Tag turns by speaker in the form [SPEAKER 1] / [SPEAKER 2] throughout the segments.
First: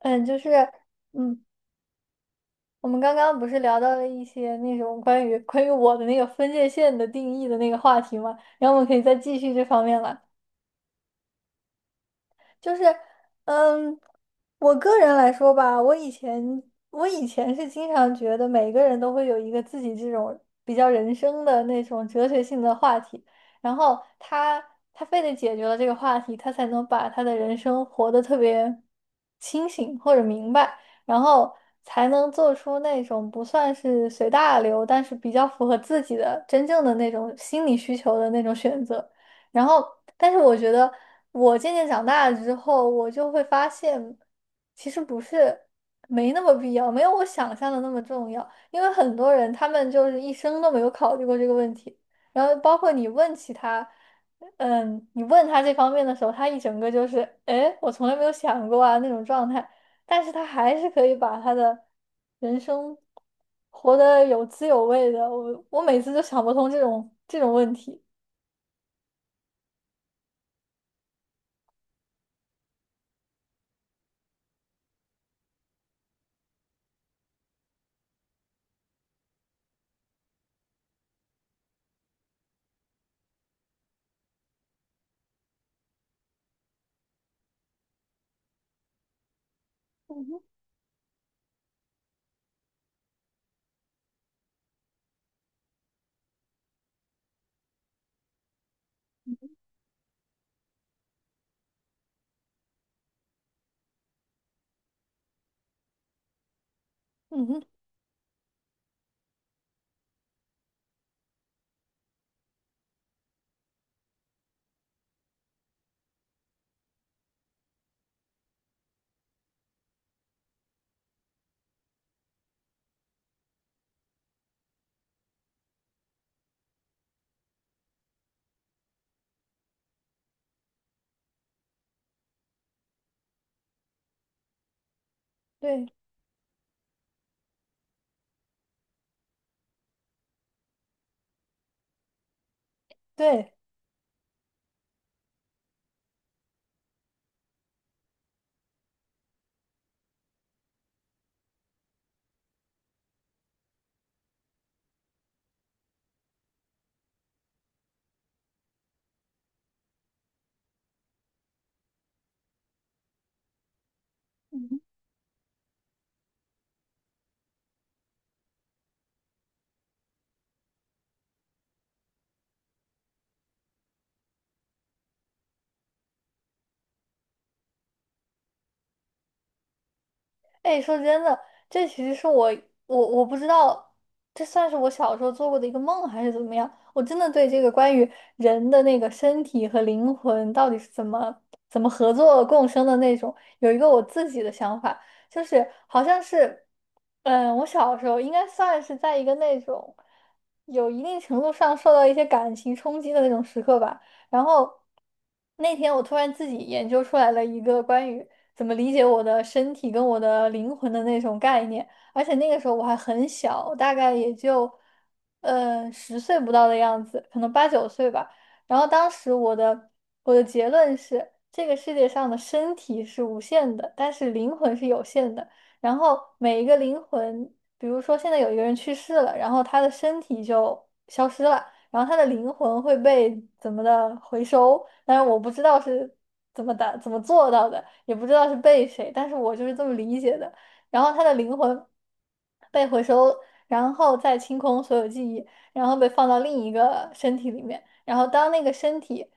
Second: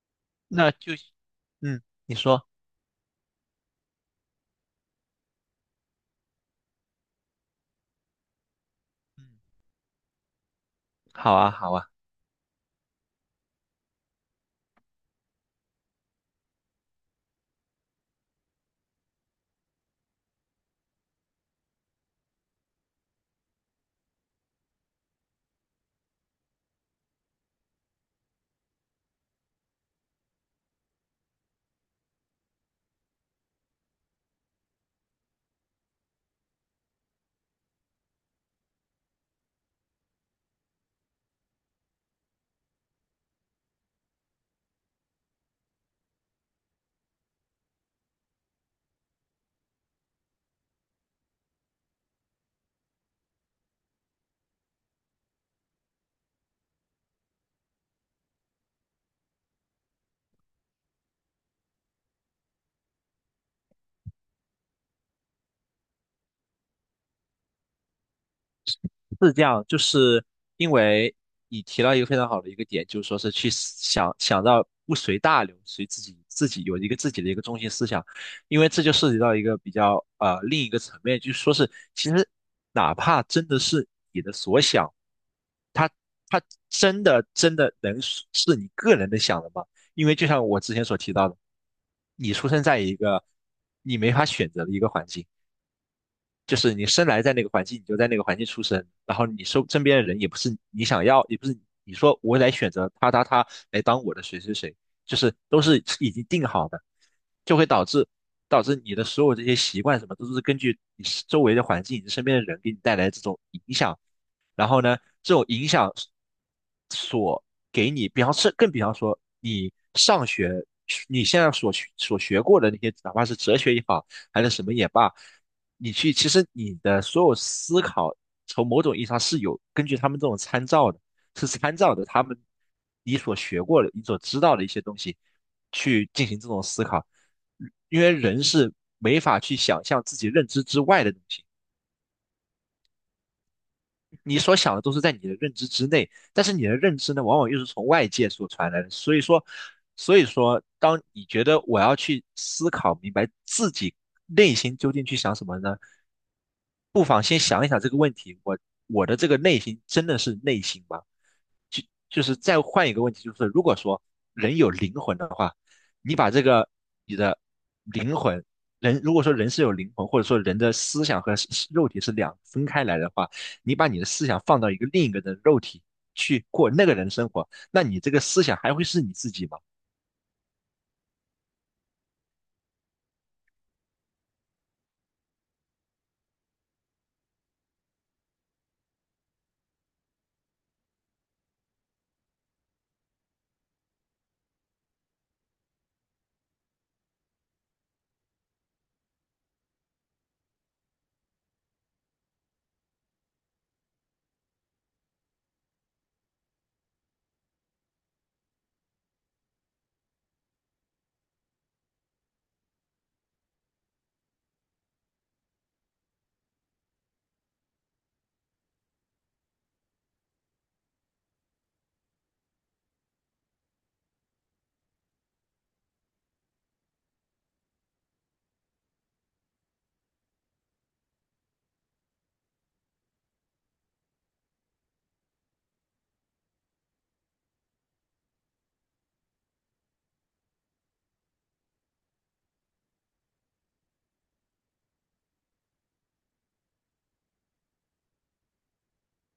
[SPEAKER 1] 嗯，就是，
[SPEAKER 2] 那就。
[SPEAKER 1] 嗯，
[SPEAKER 2] 嗯，你说。
[SPEAKER 1] 我们刚刚不是聊到了一些那种关于我的那个分界线的定义的那个话题嘛，然后我们可以再
[SPEAKER 2] 嗯，
[SPEAKER 1] 继续这方面了。
[SPEAKER 2] 好啊，好啊。
[SPEAKER 1] 就是，嗯，我个人来说吧，我以前是经常觉得每个人都会有一个自己这种比较人生的那种哲学性的话题，然后他非得解决了这个话题，他才能把他的人生活得特别清醒或者明白，然后才能做出那种不算是随大流，但是比较符合自己的真正的那种心理需求的那种选择。然后，但是我觉得我渐渐长大了之后，我就会发现，其实不是没那么必要，没有我想象的那么重要。因为很多人他们就是一生都没有考虑过这个问题，然后包括你问起他，你问他这方面的时候，他一整个就是，诶，我从来没有想过啊那种状态，但是他还是可以把他的人生活得有滋有味的。我每次就想不通这种问题。
[SPEAKER 2] 是这样，就是因为你提到一个非常好的一个点，就是说是去想到不随大流，随自己有一个自己的一个中心思想，因为这就涉及到一个比较另一个层面，就是说是其实哪怕真的是你的所想，它它真的真的能是你个人的想的吗？因为
[SPEAKER 1] 嗯
[SPEAKER 2] 就
[SPEAKER 1] 哼。
[SPEAKER 2] 像我之前所提到的，你出生在一个你没法选择的一个环境。就是你生来在那个环境，你就在那个环境出生，然后你身边的人也不是你想要，也不是你说我来选择他来当我的谁谁谁，就是都是已经定好的，
[SPEAKER 1] 嗯
[SPEAKER 2] 就
[SPEAKER 1] 哼，
[SPEAKER 2] 会导致你的所有这些习惯什么都是根据你周围的环境、你身边的人给你带来这种影响，然后呢，这种影响给你，比方说你上学，你现在所学过的那些，哪怕是哲学也好，还是什么也罢，其实你的所有思考，从某种意义上是有根据他们这种参照的，是参照的他们你所学过的、你所知道的一些东西
[SPEAKER 1] 对
[SPEAKER 2] 去进行这种思考，因为人是没法去想象自己认知之外的东西。
[SPEAKER 1] 对，
[SPEAKER 2] 你所想的都是在你的认知之内，但是你的认知呢，往往又是从外界所传来的。所以说，当你觉得我要去思考明白自己内心究竟去想什么呢，不妨先想一想这个问题：我的这个内心真的是内心吗？就就是再换一个问题，就是如果说人有
[SPEAKER 1] 嗯，
[SPEAKER 2] 灵魂的话，你把这个你的灵魂。人如果说人是有灵魂，或者说人的思想和是肉体是两分开来的话，你把你的思想放到另一个人的肉体去过那个人生活，那你这个思想还会是你自己吗？
[SPEAKER 1] 哎，说真的，这其实是我,我不知道，这算是我小时候做过的一个梦还是怎么样？我真的对这个关于人的那个身体和灵魂到底是怎么合作共生的那种，有一个我自己的想法，就是好像是，嗯，我小时候应该算是在一个那种有一定程度上受到一些感情冲击的那种时刻吧。然后那天我突然自己研究出来了一个关于怎么理解我的身体跟我的灵魂的那种概念。而且那个时候我还很小，大概也就十岁不到的样子，可能八九岁吧。然后当时我的结论是，这个世界上的身体是无限的，但是灵魂是有限的。然后每一个灵魂，比如说现在有一个人去世了，然后他的身体就消失了。然后他的灵魂会被怎么的回收，但是我不知道是怎么的怎么做到的，也不知道是被谁，但是我就是这么理解的。然后他的灵魂被回收，然后再清空所有记忆，然后被放到另一个身体里面，然后当那个身体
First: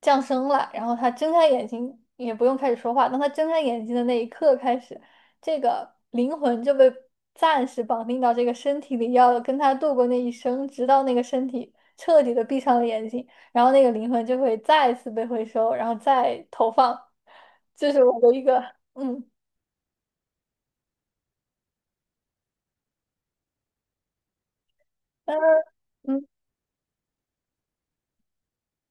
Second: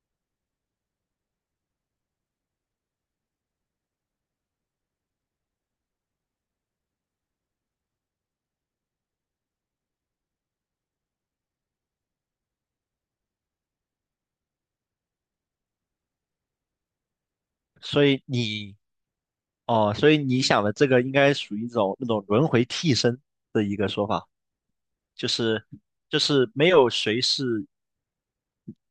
[SPEAKER 1] 降生了，然后他睁开眼睛，也不用开始说话，当他睁开眼睛的那一刻开始，这个灵魂就被暂时绑定到这个身体里，要跟他度过那一生，直到那个身体彻底的闭上了眼睛，然后那个灵魂就会再次被回收，然后再投放。这是
[SPEAKER 2] 所
[SPEAKER 1] 我
[SPEAKER 2] 以
[SPEAKER 1] 的一个，
[SPEAKER 2] 你
[SPEAKER 1] 嗯
[SPEAKER 2] 哦，所以你想的这个应该属于一种那种轮回替身的一个说法，就是
[SPEAKER 1] 嗯，
[SPEAKER 2] 没有谁是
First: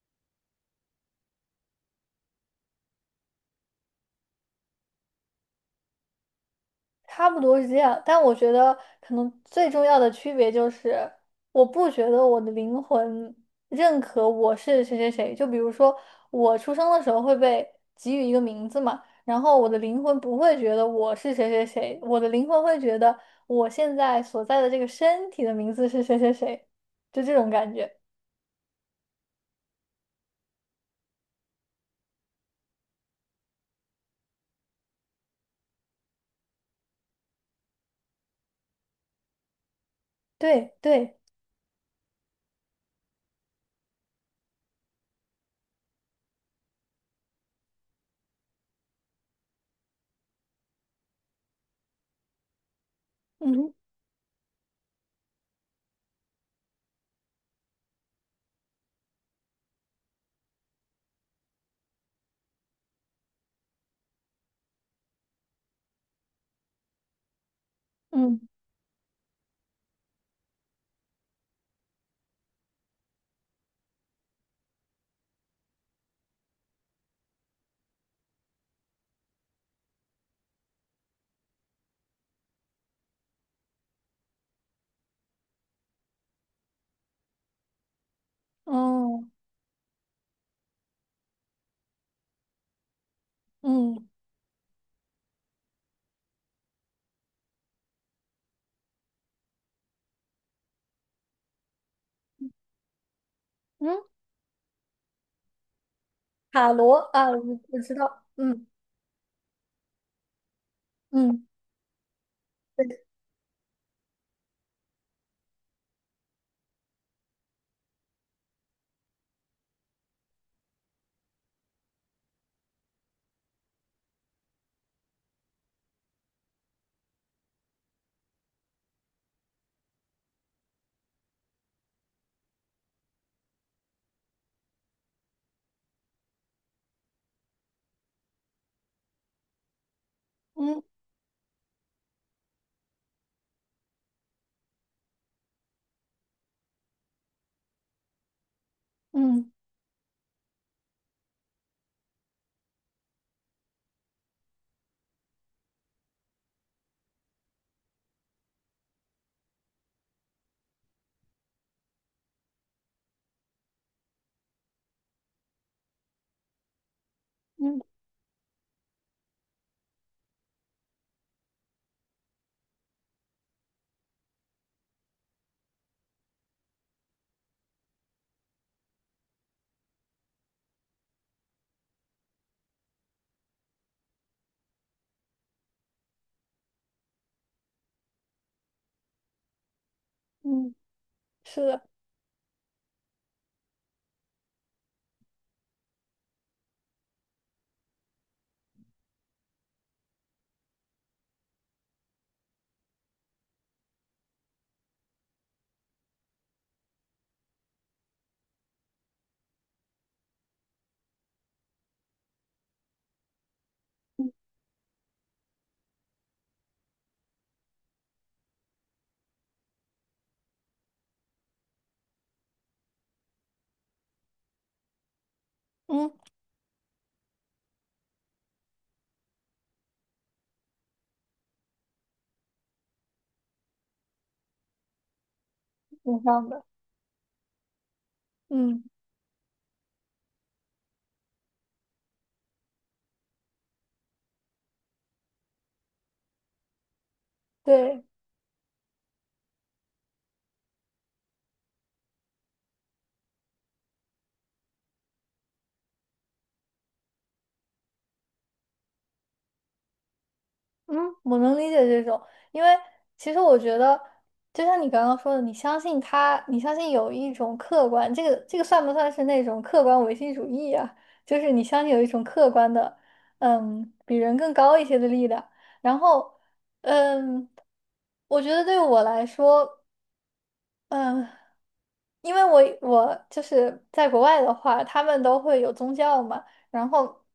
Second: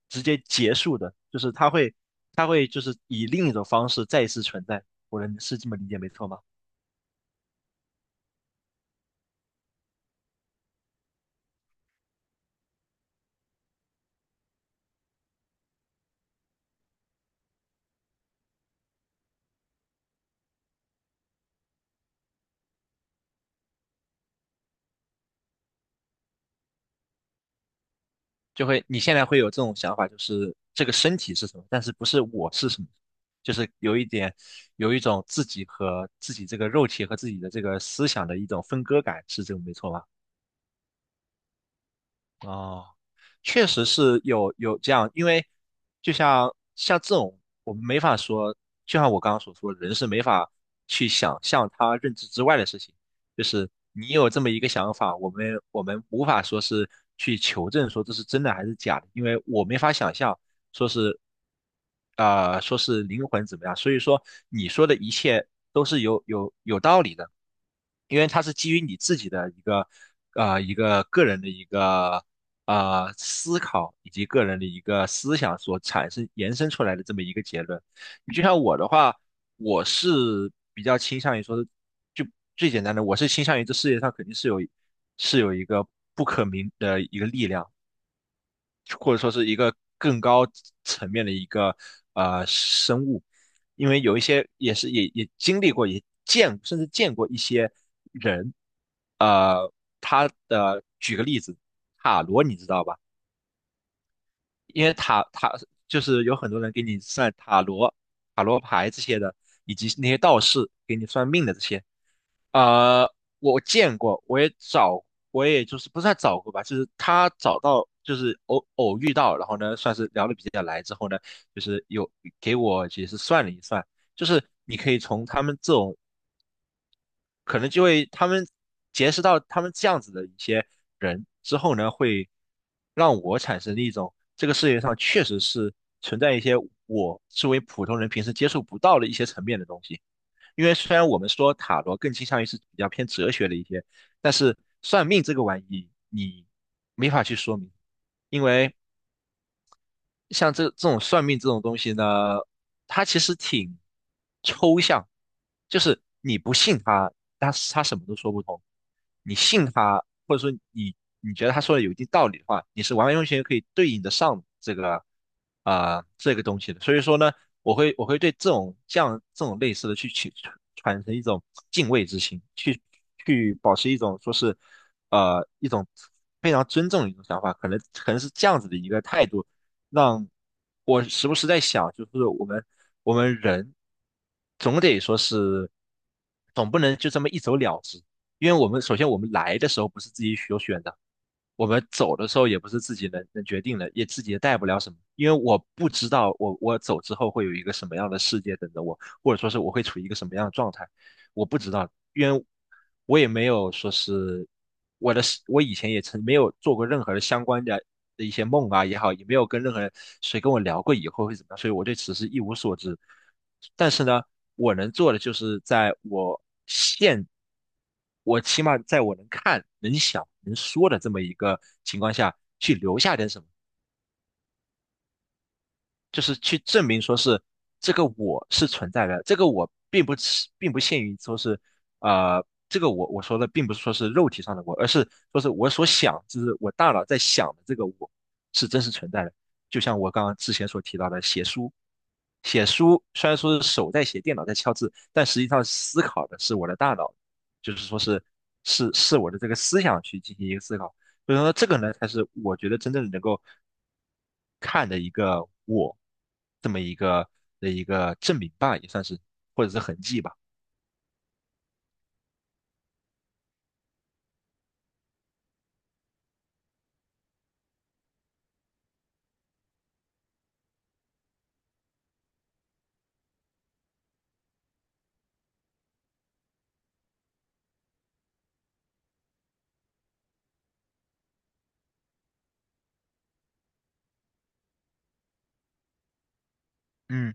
[SPEAKER 2] 直接结束的，就是他会就是以另一种方式再一次存在。我能是这么理解没错吗？
[SPEAKER 1] 差不多是这样。但我觉得可能最重要的区别就是，我不觉得我的灵魂认可我是谁谁谁。就比如说，我出生的时候会被给予一个名字嘛，然后我的灵魂不会觉得我是谁谁谁，我的灵魂会觉得我现在所在的这个身体的名字是谁谁谁，就这种感觉。
[SPEAKER 2] 你现在会有这种想法，就是这个身体是什么，但是不是我是什么，就是有一种自己和自己这个肉体和自己的这个思想的一种分割感，是这个没错吧？
[SPEAKER 1] 对对，
[SPEAKER 2] 哦，确实是有这样，因为就像这种，我们没法说，就像我刚刚所说，人是没法去想象他认知之外的事情。就是
[SPEAKER 1] 嗯
[SPEAKER 2] 你有这么一个想法，我们无法说是去求证说这是真的还是假的，因为我没法想象说是说是灵魂怎么样。所以说你说的一切都是有道理的。因为它
[SPEAKER 1] 嗯，
[SPEAKER 2] 是基于你自己的一个个人的一个思考以及个人的一个思想所产生延伸出来的这么一个结论。你就像我的话，我是比较倾向于说，就最简单的，我是倾向于这世界上肯定是有一个不可名的一个力量，或者说
[SPEAKER 1] 哦，
[SPEAKER 2] 是一个更高层面的一个生物，因为
[SPEAKER 1] 嗯
[SPEAKER 2] 有一些也经历过，甚至见过一些人，呃，举个例子，塔罗你知道吧？
[SPEAKER 1] 嗯，
[SPEAKER 2] 因为就是有很多
[SPEAKER 1] 塔
[SPEAKER 2] 人给
[SPEAKER 1] 罗
[SPEAKER 2] 你
[SPEAKER 1] 啊，
[SPEAKER 2] 算
[SPEAKER 1] 我
[SPEAKER 2] 塔
[SPEAKER 1] 我
[SPEAKER 2] 罗、
[SPEAKER 1] 知道，
[SPEAKER 2] 塔罗
[SPEAKER 1] 嗯
[SPEAKER 2] 牌这些的，以及那些道士给你算
[SPEAKER 1] 嗯，
[SPEAKER 2] 命的这些，
[SPEAKER 1] 对，
[SPEAKER 2] 呃，我见过，我也就是不算找过吧，就是他找到，就是偶遇到，然后呢，算是聊得比较来之后呢，就是有给我也是算了一算，就是你可以从他们这种可能就会他们结识到他们这样子的一些人之后呢，会让我产生一种这个世界上确实是存在一些我作为普通人平时接触不到的一些层面的东西。因为
[SPEAKER 1] 嗯
[SPEAKER 2] 虽然我们说塔罗更倾向于是比较偏哲学的一些，但是算命这个玩意你没法去说明，因为
[SPEAKER 1] 嗯
[SPEAKER 2] 像这种算命这种东西呢，它其实挺抽象，就是你不信它，它什么都说不通；你信它，或者说你觉得他说的有一定道理的话，你是完完全全可以对应得上这个东西的。所以说呢，我
[SPEAKER 1] 嗯
[SPEAKER 2] 会我会对这种类似的去产生一种敬畏之心，去保持一种说是一种非常尊重的一种想法，可能是这样子的一个态度。让我时不时在想，就是我们人总得说是，总不能就这么一走了之，因为首先我们来的时候不是自己所
[SPEAKER 1] 嗯，
[SPEAKER 2] 选的，
[SPEAKER 1] 是
[SPEAKER 2] 我们
[SPEAKER 1] 的，
[SPEAKER 2] 走的时候也不是自己能决定的，也自己也带不了什么，因为我不知道我走之后会有一个什么样的世界等着我，或者说是我会处于一个什么样的状态。我不知道，因为我也没有说是我的，我以前也曾没有做过任何的相关的一些梦啊也好，也没有跟任何人谁跟我聊过以后会怎么样，所以我对此事一无所知。但是呢，我能做的就是在我现，我起码在我能看、能想、能说的这么一个情况下去留下点什么。
[SPEAKER 1] 嗯，
[SPEAKER 2] 就是去证明说是这个我是存在的，这个我并不限于说是这个我说的并不是说是肉体上的我，而是说是我所想，
[SPEAKER 1] 挺
[SPEAKER 2] 就是
[SPEAKER 1] 像的，
[SPEAKER 2] 我大脑在想的这个我是真
[SPEAKER 1] 嗯，
[SPEAKER 2] 实存在的。就像我刚刚之前所提到的写书，写书虽然说是手在写，电脑在敲字，但实际上思考的是我的大脑，就是说
[SPEAKER 1] 对。
[SPEAKER 2] 是是我的这个思想去进行一个思考。所以说这个呢，才是我觉得真正能够看的一个我这么一个的一个证明吧，也算是或者是痕迹吧。
[SPEAKER 1] 嗯，我能理解这种，因为其实我觉得，就像你刚刚说的，你相信他，你相信有一种客观，这个算不算是那种客观唯心主义啊？就是你相信有一种客观的，嗯，比人更高一些的力量。然后，嗯，我觉得对我来说。嗯，因为我就是在国外的话，他们都会有宗教嘛。然后
[SPEAKER 2] 嗯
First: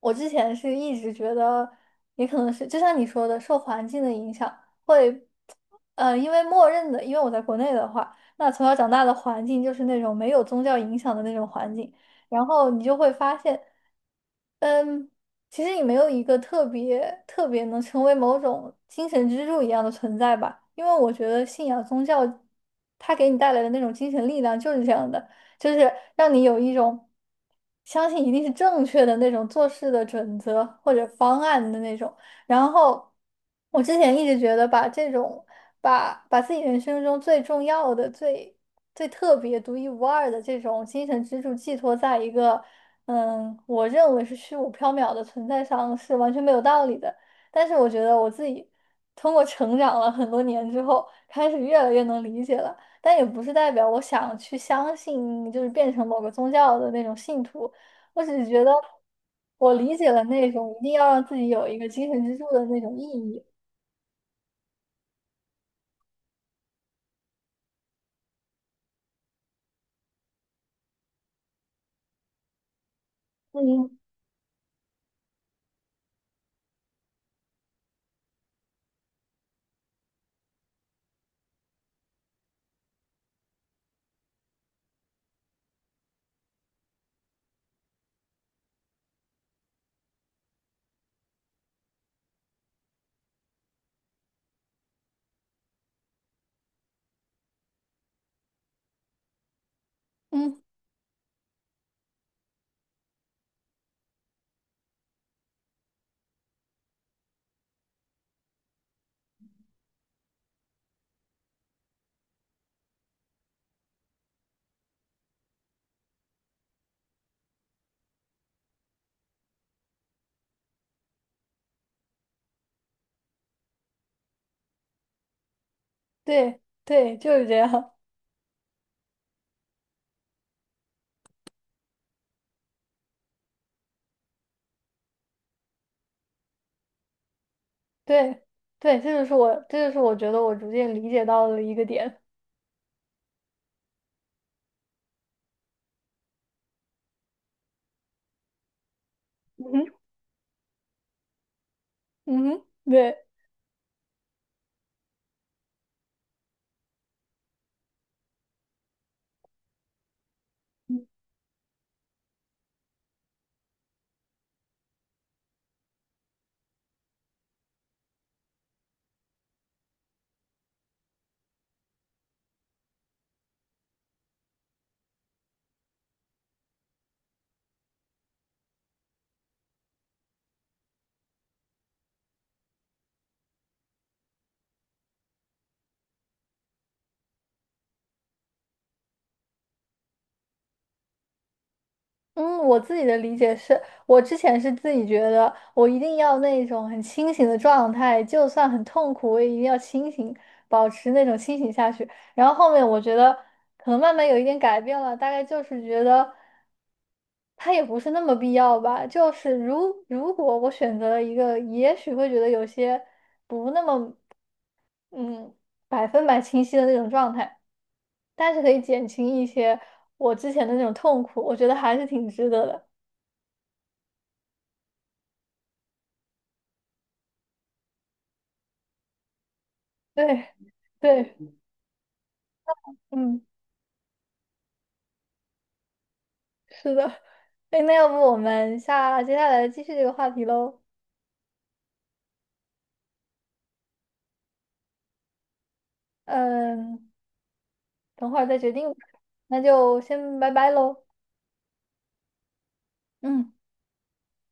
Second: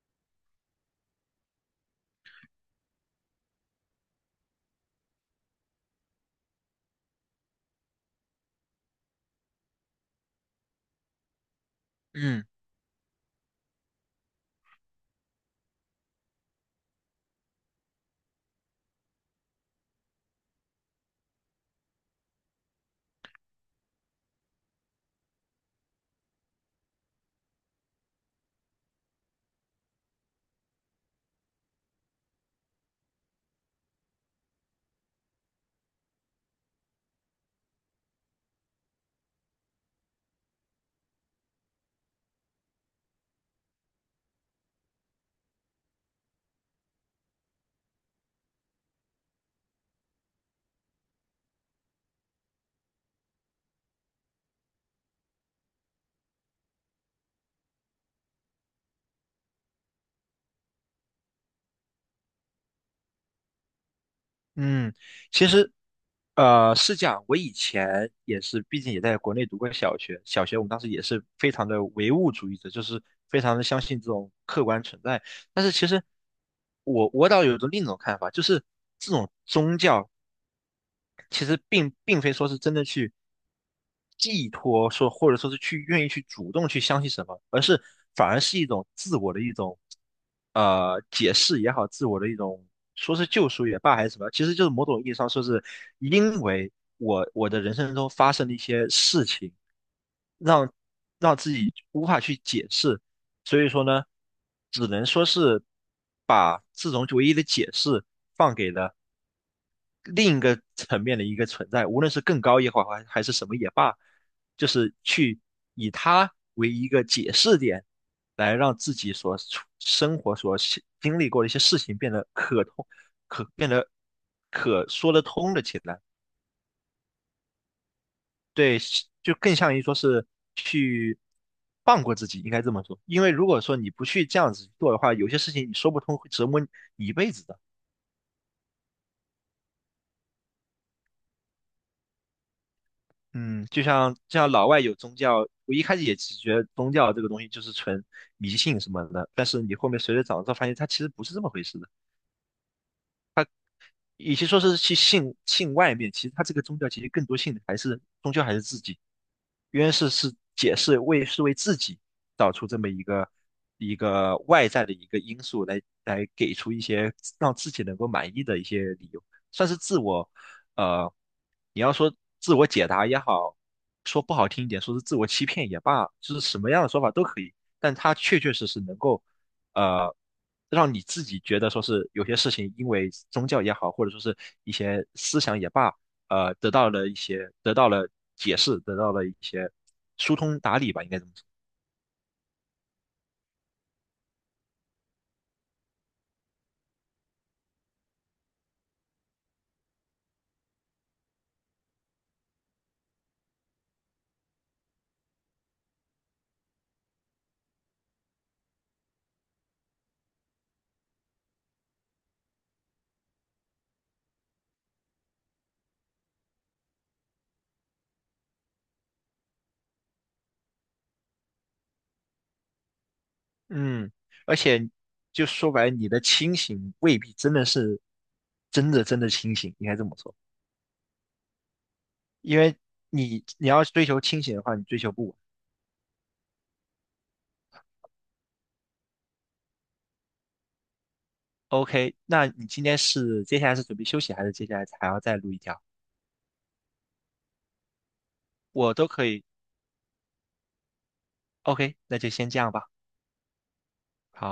[SPEAKER 1] 我之前是一直觉得，也可能是就像你说的，受环境的影响会，因为默认的，因为我在国内的话，那从小长大的环境就是那种没有宗教影响的那种环境，
[SPEAKER 2] 嗯
[SPEAKER 1] 然后你就会发现。嗯，其实你没有一个特别特别能成为某种精神支柱一样的存在吧，因为我觉得信仰宗教，它给你带来的那种精神力量就是这样的，就是让你有一种相信一定是正确的那种做事的准则或者方案的那种。然后我之前一直觉得把这种把自己人生中最重要的最特别、独一无二的这种精神支柱寄托在一个我认为是虚无缥缈的存在上是完全没有道理的。但是我觉得我自己通过成长了很多年之后，开始越来越能理解了。但也不是代表我想去相信，就是变成某个宗教的那种信徒。我只是觉得我理解了那种一定要让自己有一个精神支柱的那种意义。
[SPEAKER 2] 嗯，其实是这样，我以前也是，毕竟也在国内读过小学，小学我们当时也是非常的唯物主义者，就是非常的相
[SPEAKER 1] 嗯
[SPEAKER 2] 信这种客观存在。但是其实我倒有一种另一种看法，就是这种宗教其实并非说是真的去寄托说，或者说是去愿意去主动去相信什么，反而是一种自我的一种解释也好，自我的一种说是救赎也罢，还是什么，其实就是某种意义上说是因为我的人生中发生的一些事情，
[SPEAKER 1] 嗯，
[SPEAKER 2] 让让自己无法去解释，所以说呢，只能说是把这种唯一的解释放给了另一个层面的一个存在，无论是更高也好，还是什么也罢，就是去以它为一个解释点，来让自己所处生活所经历过的一些事情变得可通、可变得可说得通了起来。
[SPEAKER 1] 对对，就是这样。
[SPEAKER 2] 对，是就更像于说是去放过自己，应该这么说。因为如果说你不去这样子做的话，有些事情你说不通，会折磨你一辈子。
[SPEAKER 1] 对对，这就是我，这就是我觉得我逐渐理解到的一个点。
[SPEAKER 2] 嗯，就像老外有宗教，我一开始也只觉得宗教这个东西就是纯迷信什么的，但是
[SPEAKER 1] 嗯
[SPEAKER 2] 你
[SPEAKER 1] 哼，
[SPEAKER 2] 后面随着长大发现，它其实不是这么回事的。
[SPEAKER 1] 嗯哼，对。
[SPEAKER 2] 与其说是去信外面，其实他这个宗教其实更多信的还是终究还是自己。约是解释为是为自己找出这么一个外在的一个因素来给出一些让自己能够满意的一些理由，算是自我呃，你要说自我解答也好，说不好听一点，说是自我欺骗也罢，就是什么样的说法都可以，但他确确实实能够呃，让你自己觉得说是有些事情，因为宗教也好，或者说是一些思想也罢，得到了解释，得到了一些疏通打理吧，应该这么说。
[SPEAKER 1] 嗯，我自己的理解是，我之前是自己觉得我一定要那种很清醒的状态，就算很痛苦，我也一定要清醒，保持那种清醒下去。然后后面我觉得可能慢慢有一点改变了，大概就是觉得它也不是那么必要吧。就是如果我选择了一个，也许会觉得有些不那么嗯百分百清晰的那种状态，但是可以减轻一些我之前的那种痛苦，我觉得还是挺值得的。
[SPEAKER 2] 嗯，而且就说白了，你的清醒未必真的是真的真的清醒，应该这么说，
[SPEAKER 1] 对对。
[SPEAKER 2] 因为
[SPEAKER 1] 嗯，
[SPEAKER 2] 你要追求清醒的话，你追求不稳。
[SPEAKER 1] 是的。哎，那要不我们下接下来继续这个话题喽？
[SPEAKER 2] OK，那你今天接下来是准备休息，还是接下来还要再录一条？
[SPEAKER 1] 嗯，等会儿再决定
[SPEAKER 2] 我
[SPEAKER 1] 吧。
[SPEAKER 2] 都可以。
[SPEAKER 1] 那就先拜拜喽。
[SPEAKER 2] OK，那就先这样吧。
[SPEAKER 1] 嗯。
[SPEAKER 2] 好。